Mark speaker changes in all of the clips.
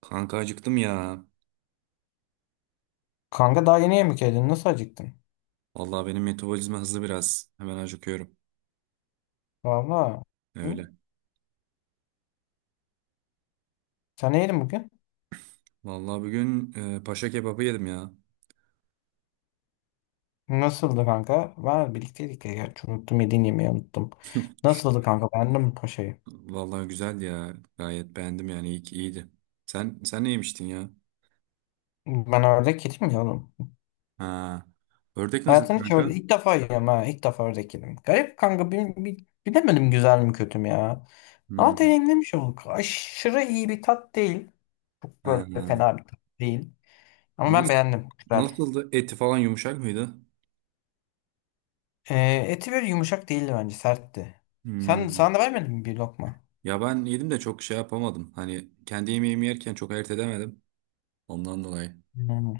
Speaker 1: Kanka acıktım ya.
Speaker 2: Kanka daha yeni yemek yedin. Nasıl acıktın?
Speaker 1: Vallahi benim metabolizma hızlı biraz. Hemen acıkıyorum.
Speaker 2: Valla. Hı?
Speaker 1: Öyle.
Speaker 2: Sen ne yedin bugün?
Speaker 1: Vallahi bugün paşa kebabı yedim ya.
Speaker 2: Nasıldı kanka? Var birlikteydik ya. Gerçi unuttum yediğin yemeği unuttum. Nasıldı kanka? Beğendin mi paşayı?
Speaker 1: Vallahi güzeldi ya. Gayet beğendim yani. İyi ki iyiydi. Sen ne yemiştin ya?
Speaker 2: Ben ördek yedim ya oğlum.
Speaker 1: Ha. Ördek nasıl
Speaker 2: Hayatımda hiç
Speaker 1: kanka?
Speaker 2: ilk defa yiyorum ha. İlk defa ördek yedim. Garip kanka. Bilemedim güzel mi kötü mü ya. Ama
Speaker 1: Hmm.
Speaker 2: deneyimlemiş olduk. Aşırı iyi bir tat değil. Çok
Speaker 1: Ha.
Speaker 2: böyle fena bir tat değil. Ama ben
Speaker 1: Nasıl,
Speaker 2: beğendim. Güzel.
Speaker 1: nasıldı? Eti falan yumuşak mıydı?
Speaker 2: Eti böyle yumuşak değildi bence. Sertti.
Speaker 1: Hmm.
Speaker 2: Sana da vermedin mi bir lokma?
Speaker 1: Ya ben yedim de çok şey yapamadım. Hani kendi yemeğimi yerken çok ayırt edemedim. Ondan dolayı.
Speaker 2: Hmm.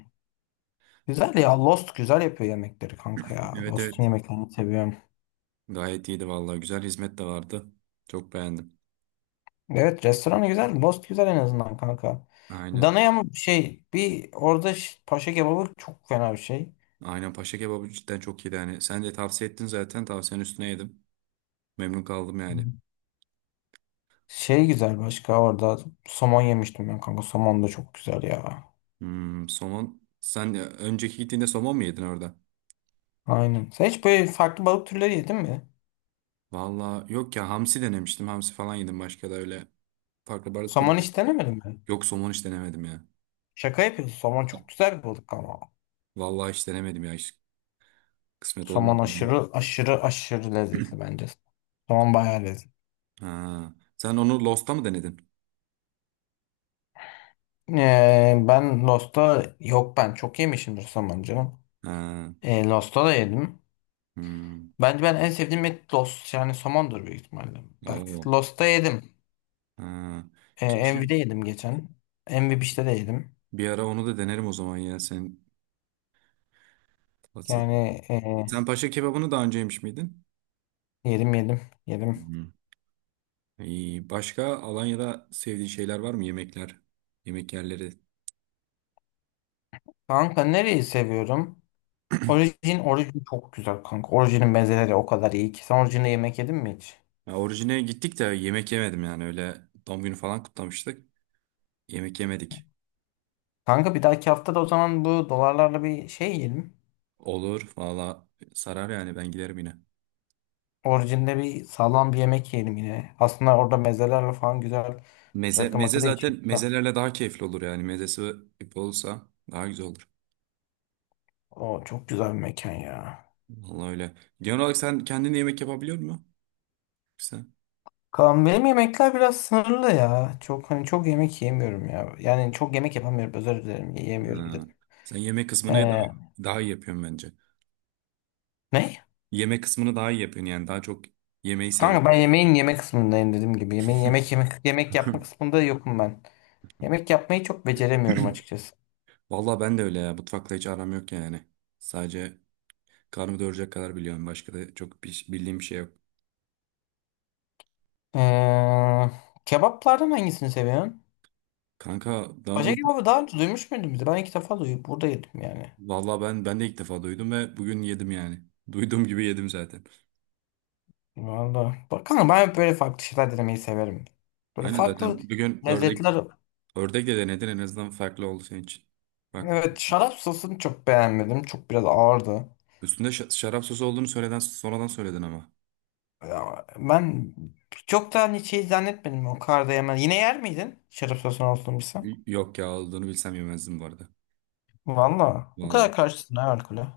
Speaker 2: Güzel ya, Lost güzel yapıyor yemekleri kanka ya.
Speaker 1: Evet,
Speaker 2: Lost'un
Speaker 1: evet.
Speaker 2: yemeklerini seviyorum.
Speaker 1: Gayet iyiydi vallahi. Güzel hizmet de vardı. Çok beğendim.
Speaker 2: Evet, restoranı güzel. Lost güzel en azından kanka.
Speaker 1: Aynen.
Speaker 2: Danaya mı şey bir orada paşa kebabı çok fena bir şey.
Speaker 1: Aynen paşa kebabı cidden çok iyiydi yani. Sen de tavsiye ettin zaten. Tavsiyenin üstüne yedim. Memnun kaldım yani.
Speaker 2: Hmm. Şey güzel, başka orada somon yemiştim ben kanka. Somon da çok güzel ya.
Speaker 1: Hmm, somon. Sen önceki gittiğinde somon mu yedin orada?
Speaker 2: Aynen. Sen hiç böyle farklı balık türleri yedin mi?
Speaker 1: Valla yok ya hamsi denemiştim. Hamsi falan yedim başka da öyle. Farklı balık
Speaker 2: Somon
Speaker 1: türlü.
Speaker 2: hiç denemedin mi?
Speaker 1: Yok somon hiç denemedim ya.
Speaker 2: Şaka yapıyorsun. Somon çok güzel bir balık ama.
Speaker 1: Vallahi hiç denemedim ya. Hiç kısmet olmadı.
Speaker 2: Somon aşırı aşırı aşırı lezzetli bence. Somon bayağı lezzetli.
Speaker 1: Ha. Sen onu Lost'ta mı denedin?
Speaker 2: Ben Lost'ta yok, ben çok yemişimdir somon canım.
Speaker 1: Ha.
Speaker 2: Lost'ta da yedim.
Speaker 1: Hmm.
Speaker 2: Bence ben en sevdiğim et Lost yani somondur büyük ihtimalle. Bak,
Speaker 1: Oo.
Speaker 2: Lost'ta yedim.
Speaker 1: Ha. Keşke
Speaker 2: Envy'de yedim geçen. Envy Beach'te de yedim.
Speaker 1: bir ara onu da denerim o zaman ya. Sen bahsettin.
Speaker 2: Yani
Speaker 1: Sen paşa kebabını daha önce yemiş miydin?
Speaker 2: yedim, yedim, yedim.
Speaker 1: Hı. İyi. Başka Alanya'da sevdiğin şeyler var mı? Yemekler, yemek yerleri.
Speaker 2: Kanka nereyi seviyorum? Orijin çok güzel kanka. Orijinin mezeleri o kadar iyi ki. Sen orijinde yemek yedin mi hiç?
Speaker 1: Ya orijine gittik de yemek yemedim yani öyle doğum günü falan kutlamıştık. Yemek yemedik.
Speaker 2: Kanka bir dahaki hafta da o zaman bu dolarlarla bir şey yiyelim.
Speaker 1: Olur valla sarar yani ben giderim yine.
Speaker 2: Orijinde bir sağlam bir yemek yiyelim yine. Aslında orada mezelerle falan güzel
Speaker 1: Meze,
Speaker 2: rakı
Speaker 1: meze
Speaker 2: makı da içelim.
Speaker 1: zaten mezelerle daha keyifli olur yani mezesi olursa daha güzel olur.
Speaker 2: Ah, o çok güzel bir mekan ya.
Speaker 1: Vallahi öyle. Genel olarak sen kendin yemek yapabiliyor musun? Sen,
Speaker 2: Kaan, benim yemekler biraz sınırlı ya. Çok hani çok yemek yemiyorum ya. Yani çok yemek yapamıyorum, özür dilerim yiyemiyorum
Speaker 1: ha.
Speaker 2: dedim.
Speaker 1: Sen yemek kısmını daha,
Speaker 2: Ee,
Speaker 1: daha iyi yapıyorsun bence.
Speaker 2: Ne?
Speaker 1: Yemek kısmını daha iyi yapıyorsun yani daha çok yemeği
Speaker 2: Kanka
Speaker 1: seviyorsun.
Speaker 2: ben yemeğin yemek kısmındayım dediğim gibi. Yemeğin yemek yapma kısmında yokum ben. Yemek yapmayı çok beceremiyorum açıkçası.
Speaker 1: Vallahi ben de öyle ya. Mutfakla hiç aram yok yani. Sadece karnımı doyuracak kadar biliyorum. Başka da çok bir, bildiğim bir şey yok.
Speaker 2: Ee, Kebaplardan hangisini seviyorsun?
Speaker 1: Kanka
Speaker 2: Paşa
Speaker 1: danul
Speaker 2: kebabı daha önce duymuş muydun bizi? Ben ilk defa duydum. Burada yedim yani.
Speaker 1: Vallahi ben de ilk defa duydum ve bugün yedim yani. Duyduğum gibi yedim zaten.
Speaker 2: Valla. Bakalım, ben böyle farklı şeyler denemeyi severim. Böyle
Speaker 1: Aynen
Speaker 2: farklı
Speaker 1: zaten. Bir gün
Speaker 2: lezzetler.
Speaker 1: ördek de denedin en azından farklı oldu senin için. Bak
Speaker 2: Evet, şarap sosunu çok beğenmedim. Çok biraz ağırdı.
Speaker 1: üstünde şarap sosu olduğunu söyleden sonradan söyledin ama.
Speaker 2: Ya, ben çok da hani şey zannetmedim, o kadar da yemez. Yine yer miydin şarap sosunu olsun bilsem?
Speaker 1: Yok ya olduğunu bilsem yemezdim bu arada.
Speaker 2: Valla. O kadar
Speaker 1: Vallahi.
Speaker 2: karşısın ha alkole.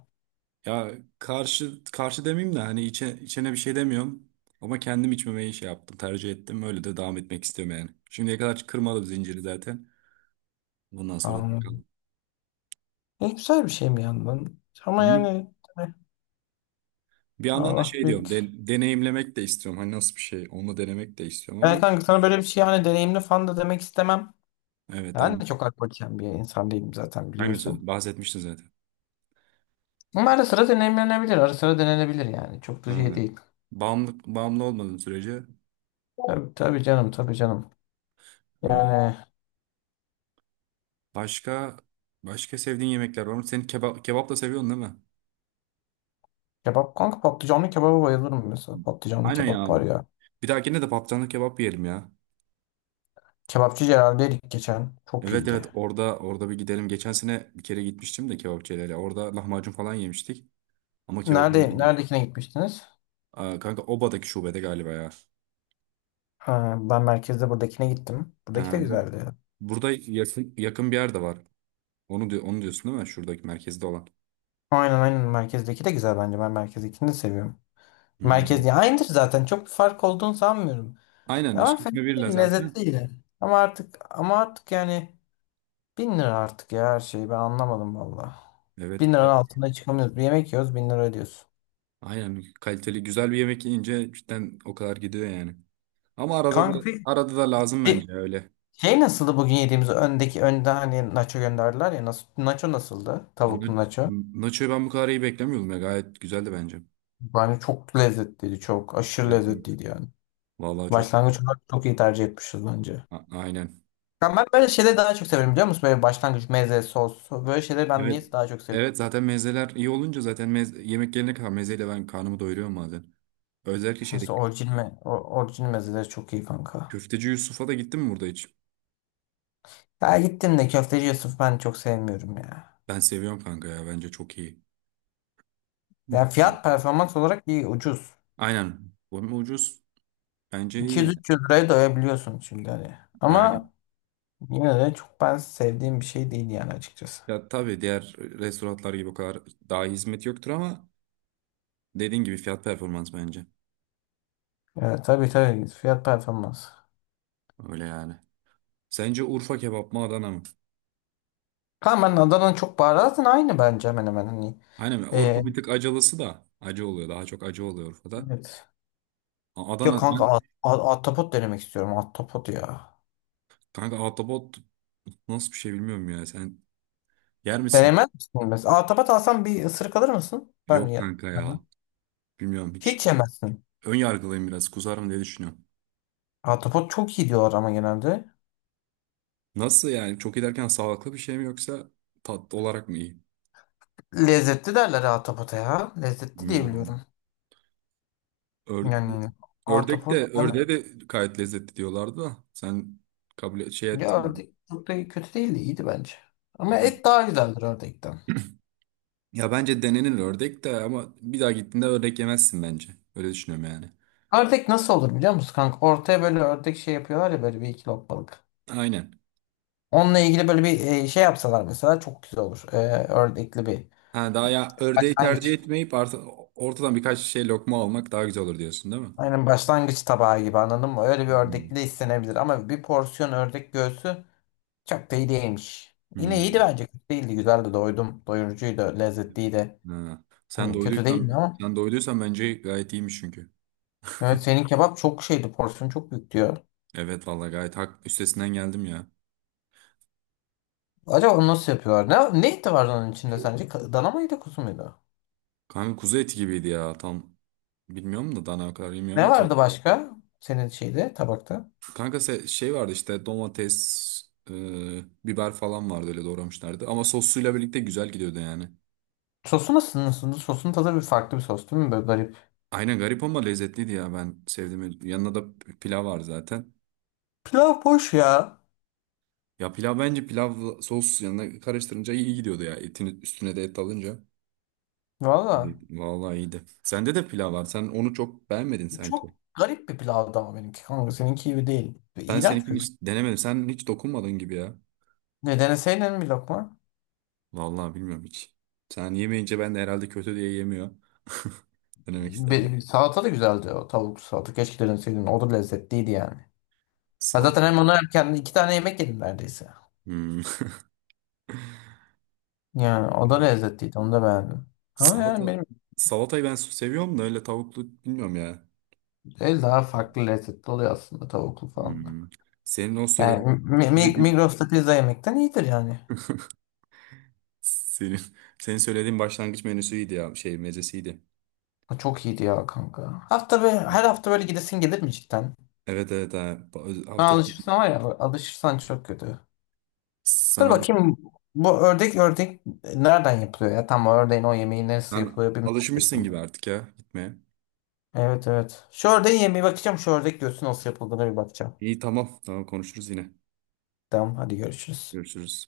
Speaker 1: Ya karşı karşı demeyeyim de hani içene bir şey demiyorum. Ama kendim içmemeyi şey yaptım, tercih ettim. Öyle de devam etmek istiyorum yani. Şimdiye kadar kırmadım zinciri zaten. Bundan sonra da
Speaker 2: Anladım.
Speaker 1: bakalım.
Speaker 2: Ne güzel bir şey mi yandan?
Speaker 1: Hı
Speaker 2: Ama
Speaker 1: hı.
Speaker 2: yani eh,
Speaker 1: Bir yandan da
Speaker 2: Allah
Speaker 1: şey diyorum,
Speaker 2: büyük.
Speaker 1: deneyimlemek de istiyorum. Hani nasıl bir şey, onu denemek de istiyorum
Speaker 2: Yani
Speaker 1: ama
Speaker 2: kanka sana böyle bir şey hani deneyimli falan da demek istemem.
Speaker 1: evet,
Speaker 2: Ben de
Speaker 1: anladım.
Speaker 2: çok alkol içen bir insan değilim zaten, biliyorsun.
Speaker 1: Bahsetmiştin zaten.
Speaker 2: Ama ara sıra denenebilir. Ara sıra denenebilir yani. Çok da şey
Speaker 1: Ha.
Speaker 2: değil.
Speaker 1: Bağımlı olmadığın sürece.
Speaker 2: Tabii, tabii canım, tabii canım.
Speaker 1: Hı.
Speaker 2: Yani
Speaker 1: Başka başka sevdiğin yemekler var mı? Sen kebap da seviyorsun değil mi?
Speaker 2: kebap kanka, patlıcanlı kebaba bayılırım mesela. Patlıcanlı
Speaker 1: Aynen
Speaker 2: kebap
Speaker 1: ya.
Speaker 2: var ya.
Speaker 1: Bir dahakine de patlıcanlı kebap yiyelim ya.
Speaker 2: Kebapçı Celal'deydik geçen. Çok
Speaker 1: Evet, evet,
Speaker 2: iyiydi.
Speaker 1: orada bir gidelim. Geçen sene bir kere gitmiştim de kebapçılara. Orada lahmacun falan yemiştik ama kebabı yemedim.
Speaker 2: Neredekine gitmiştiniz?
Speaker 1: Aa, kanka Oba'daki şubede galiba ya.
Speaker 2: Ha, ben merkezde buradakine gittim. Buradaki
Speaker 1: Ha,
Speaker 2: de güzeldi.
Speaker 1: burada yakın bir yerde var. Onu diyorsun değil mi? Şuradaki merkezde olan.
Speaker 2: Aynen, aynen, merkezdeki de güzel bence. Ben merkezdekini de seviyorum. Merkez
Speaker 1: Hmm.
Speaker 2: ya aynıdır zaten. Çok bir fark olduğunu sanmıyorum.
Speaker 1: Aynen
Speaker 2: Ama fena
Speaker 1: işletme birla
Speaker 2: değil, lezzetli
Speaker 1: zaten.
Speaker 2: yine. Ama artık yani 1.000 lira artık ya, her şeyi ben anlamadım valla.
Speaker 1: Evet.
Speaker 2: 1.000 lira altında çıkamıyoruz. Bir yemek yiyoruz, 1.000 lira ödüyorsun.
Speaker 1: Aynen kaliteli güzel bir yemek yiyince cidden o kadar gidiyor yani. Ama
Speaker 2: Kanka peki
Speaker 1: arada da lazım
Speaker 2: Şey,
Speaker 1: bence öyle.
Speaker 2: şey nasıldı bugün yediğimiz öndeki önde hani, nacho gönderdiler ya, nacho nasıldı?
Speaker 1: Na-
Speaker 2: Tavuklu nacho.
Speaker 1: Nacho'yu ben bu kadar iyi beklemiyordum ya. Gayet güzeldi bence.
Speaker 2: Bence çok lezzetliydi, çok aşırı
Speaker 1: Evet, evet.
Speaker 2: lezzetliydi yani.
Speaker 1: Vallahi çok
Speaker 2: Başlangıç olarak çok iyi tercih etmişiz bence.
Speaker 1: Aynen.
Speaker 2: Ben böyle şeyleri daha çok severim, biliyor musun? Böyle başlangıç meze, sos, böyle şeyleri ben
Speaker 1: Evet.
Speaker 2: niye daha çok seviyorum?
Speaker 1: Evet zaten mezeler iyi olunca zaten yemek gelene kadar mezeyle ben karnımı doyuruyorum bazen. Özellikle şeyde
Speaker 2: Mesela orijin mezeleri çok iyi kanka.
Speaker 1: köfteci Yusuf'a da gittin mi burada hiç?
Speaker 2: Ya gittim de, köfteci Yusuf ben çok sevmiyorum ya.
Speaker 1: Ben seviyorum kanka ya bence çok iyi. Hı.
Speaker 2: Ya
Speaker 1: Evet.
Speaker 2: fiyat performans olarak iyi, ucuz.
Speaker 1: Aynen. Bu hem ucuz bence iyi yani.
Speaker 2: 200-300 liraya doyabiliyorsun şimdi hani.
Speaker 1: Aynen.
Speaker 2: Ama yine de çok ben sevdiğim bir şey değil yani, açıkçası.
Speaker 1: Ya tabii diğer restoranlar gibi o kadar daha iyi hizmet yoktur ama dediğin gibi fiyat performans bence.
Speaker 2: Evet, tabii tabii, fiyat performans.
Speaker 1: Öyle yani. Sence Urfa kebap mı Adana mı?
Speaker 2: Tamam, ben Adana'nın çok baharatın aynı bence hemen hemen hani.
Speaker 1: Aynen Urfa
Speaker 2: Ee,
Speaker 1: bir tık acılısı da acı oluyor. Daha çok acı oluyor Urfa'da.
Speaker 2: evet.
Speaker 1: Adana
Speaker 2: Yok kanka, ahtapot denemek istiyorum, ahtapot ya.
Speaker 1: kanka ahtapot nasıl bir şey bilmiyorum ya. Sen yer misin?
Speaker 2: Denemez misin? Mesela ahtapot alsam bir ısırık alır mısın? Ben
Speaker 1: Yok
Speaker 2: ya.
Speaker 1: kanka
Speaker 2: Ben de.
Speaker 1: ya. Bilmiyorum hiç.
Speaker 2: Hiç yemezsin.
Speaker 1: Ön yargılıyım biraz. Kuzarım diye düşünüyorum.
Speaker 2: Ahtapot çok iyi diyorlar ama genelde.
Speaker 1: Nasıl yani? Çok iyi derken sağlıklı bir şey mi yoksa tatlı olarak mı iyi?
Speaker 2: Lezzetli derler ahtapota ya. Lezzetli diye
Speaker 1: Hmm.
Speaker 2: biliyorum.
Speaker 1: Ör-
Speaker 2: Yani
Speaker 1: ördek de
Speaker 2: ahtapot ben,
Speaker 1: ördeğe de gayet lezzetli diyorlardı da. Sen kabul şey ettin
Speaker 2: ya
Speaker 1: mi?
Speaker 2: ördek çok da kötü değildi, iyiydi bence. Ama
Speaker 1: Hani-
Speaker 2: et daha güzeldir ördekten.
Speaker 1: ya bence denenir ördek de ama bir daha gittiğinde ördek yemezsin bence. Öyle düşünüyorum yani.
Speaker 2: Ördek nasıl olur biliyor musun kanka? Ortaya böyle ördek şey yapıyorlar ya, böyle bir iki lokmalık.
Speaker 1: Aynen.
Speaker 2: Onunla ilgili böyle bir şey yapsalar mesela çok güzel olur. Ördekli bir
Speaker 1: Ha, daha ya ördeği tercih
Speaker 2: başlangıç.
Speaker 1: etmeyip ortadan birkaç şey lokma almak daha güzel olur diyorsun değil mi?
Speaker 2: Aynen, başlangıç tabağı gibi, anladın mı? Öyle bir ördekli
Speaker 1: Hmm.
Speaker 2: de istenebilir ama bir porsiyon ördek göğsü çok da iyi değilmiş. Yine iyiydi
Speaker 1: Hmm.
Speaker 2: bence, kötü değildi, güzeldi, doydum. Doyurucuydu, lezzetliydi.
Speaker 1: Ha.
Speaker 2: Hani kötü değildi ama.
Speaker 1: Sen doyduysan bence gayet iyiymiş çünkü.
Speaker 2: Evet, senin kebap çok şeydi, porsiyon çok büyük diyor.
Speaker 1: Evet vallahi gayet hak üstesinden geldim ya.
Speaker 2: Acaba onu nasıl yapıyorlar? Ne eti vardı onun içinde sence? Dana mıydı, kuzu muydu?
Speaker 1: Kanka kuzu eti gibiydi ya tam bilmiyorum da dana o kadar
Speaker 2: Ne
Speaker 1: bilmiyorum.
Speaker 2: vardı başka senin şeyde, tabakta?
Speaker 1: Kanka şey vardı işte domates, biber falan vardı öyle doğramışlardı. Ama sosuyla birlikte güzel gidiyordu yani.
Speaker 2: Sosu nasıl? Sosun tadı bir farklı bir sos değil mi? Böyle garip.
Speaker 1: Aynen garip ama lezzetliydi ya ben sevdim. Yanında da pilav var zaten.
Speaker 2: Pilav boş ya.
Speaker 1: Ya bence pilav sos yanına karıştırınca iyi gidiyordu ya. Etin üstüne de et alınca. Evet,
Speaker 2: Valla.
Speaker 1: vallahi iyiydi. Sende de pilav var. Sen onu çok beğenmedin sanki.
Speaker 2: Çok garip bir pilavdı ama benimki kanka. Seninki gibi değil. Ve
Speaker 1: Ben
Speaker 2: İğrenç bir
Speaker 1: seninkini
Speaker 2: pilav.
Speaker 1: hiç denemedim. Sen hiç dokunmadın gibi ya.
Speaker 2: Ne deneseydin bir lokma?
Speaker 1: Vallahi bilmiyorum hiç. Sen yemeyince ben de herhalde kötü diye yemiyor. Denemek istemedim.
Speaker 2: Salata da güzeldi o tavuk salata. Keşke deneseydin. O da lezzetliydi yani. Ha, zaten
Speaker 1: Salata.
Speaker 2: hem onu hem kendi iki tane yemek yedim neredeyse.
Speaker 1: Hmm.
Speaker 2: Yani o da
Speaker 1: Evet.
Speaker 2: lezzetliydi. Onu da beğendim. Ama yani
Speaker 1: Salata.
Speaker 2: benim
Speaker 1: Salatayı ben seviyorum da öyle tavuklu bilmiyorum ya.
Speaker 2: el daha farklı lezzetli oluyor aslında tavuklu falan da.
Speaker 1: Hmm. Senin o
Speaker 2: Yani
Speaker 1: söylediğin, söylediğin
Speaker 2: Migros'ta pizza yemekten iyidir yani.
Speaker 1: senin, senin söylediğin başlangıç menüsüydü ya şey mezesiydi.
Speaker 2: O çok iyiydi ya kanka. Her hafta böyle gidesin gelir mi cidden?
Speaker 1: Evet evet ha.
Speaker 2: Ha,
Speaker 1: Hafta sonu
Speaker 2: alışırsan var ya, alışırsan çok kötü.
Speaker 1: sen,
Speaker 2: Dur
Speaker 1: alış
Speaker 2: bakayım, bu ördek nereden yapılıyor ya? Tam o ördeğin o yemeği nasıl
Speaker 1: sen
Speaker 2: yapılıyor bir merak
Speaker 1: alışmışsın gibi
Speaker 2: ettim.
Speaker 1: artık ya gitmeye.
Speaker 2: Evet, evet. Şu ördeğin yemeği bakacağım. Şu ördek göğsü nasıl yapıldığına bir bakacağım.
Speaker 1: İyi, tamam konuşuruz yine.
Speaker 2: Tamam hadi görüşürüz.
Speaker 1: Görüşürüz.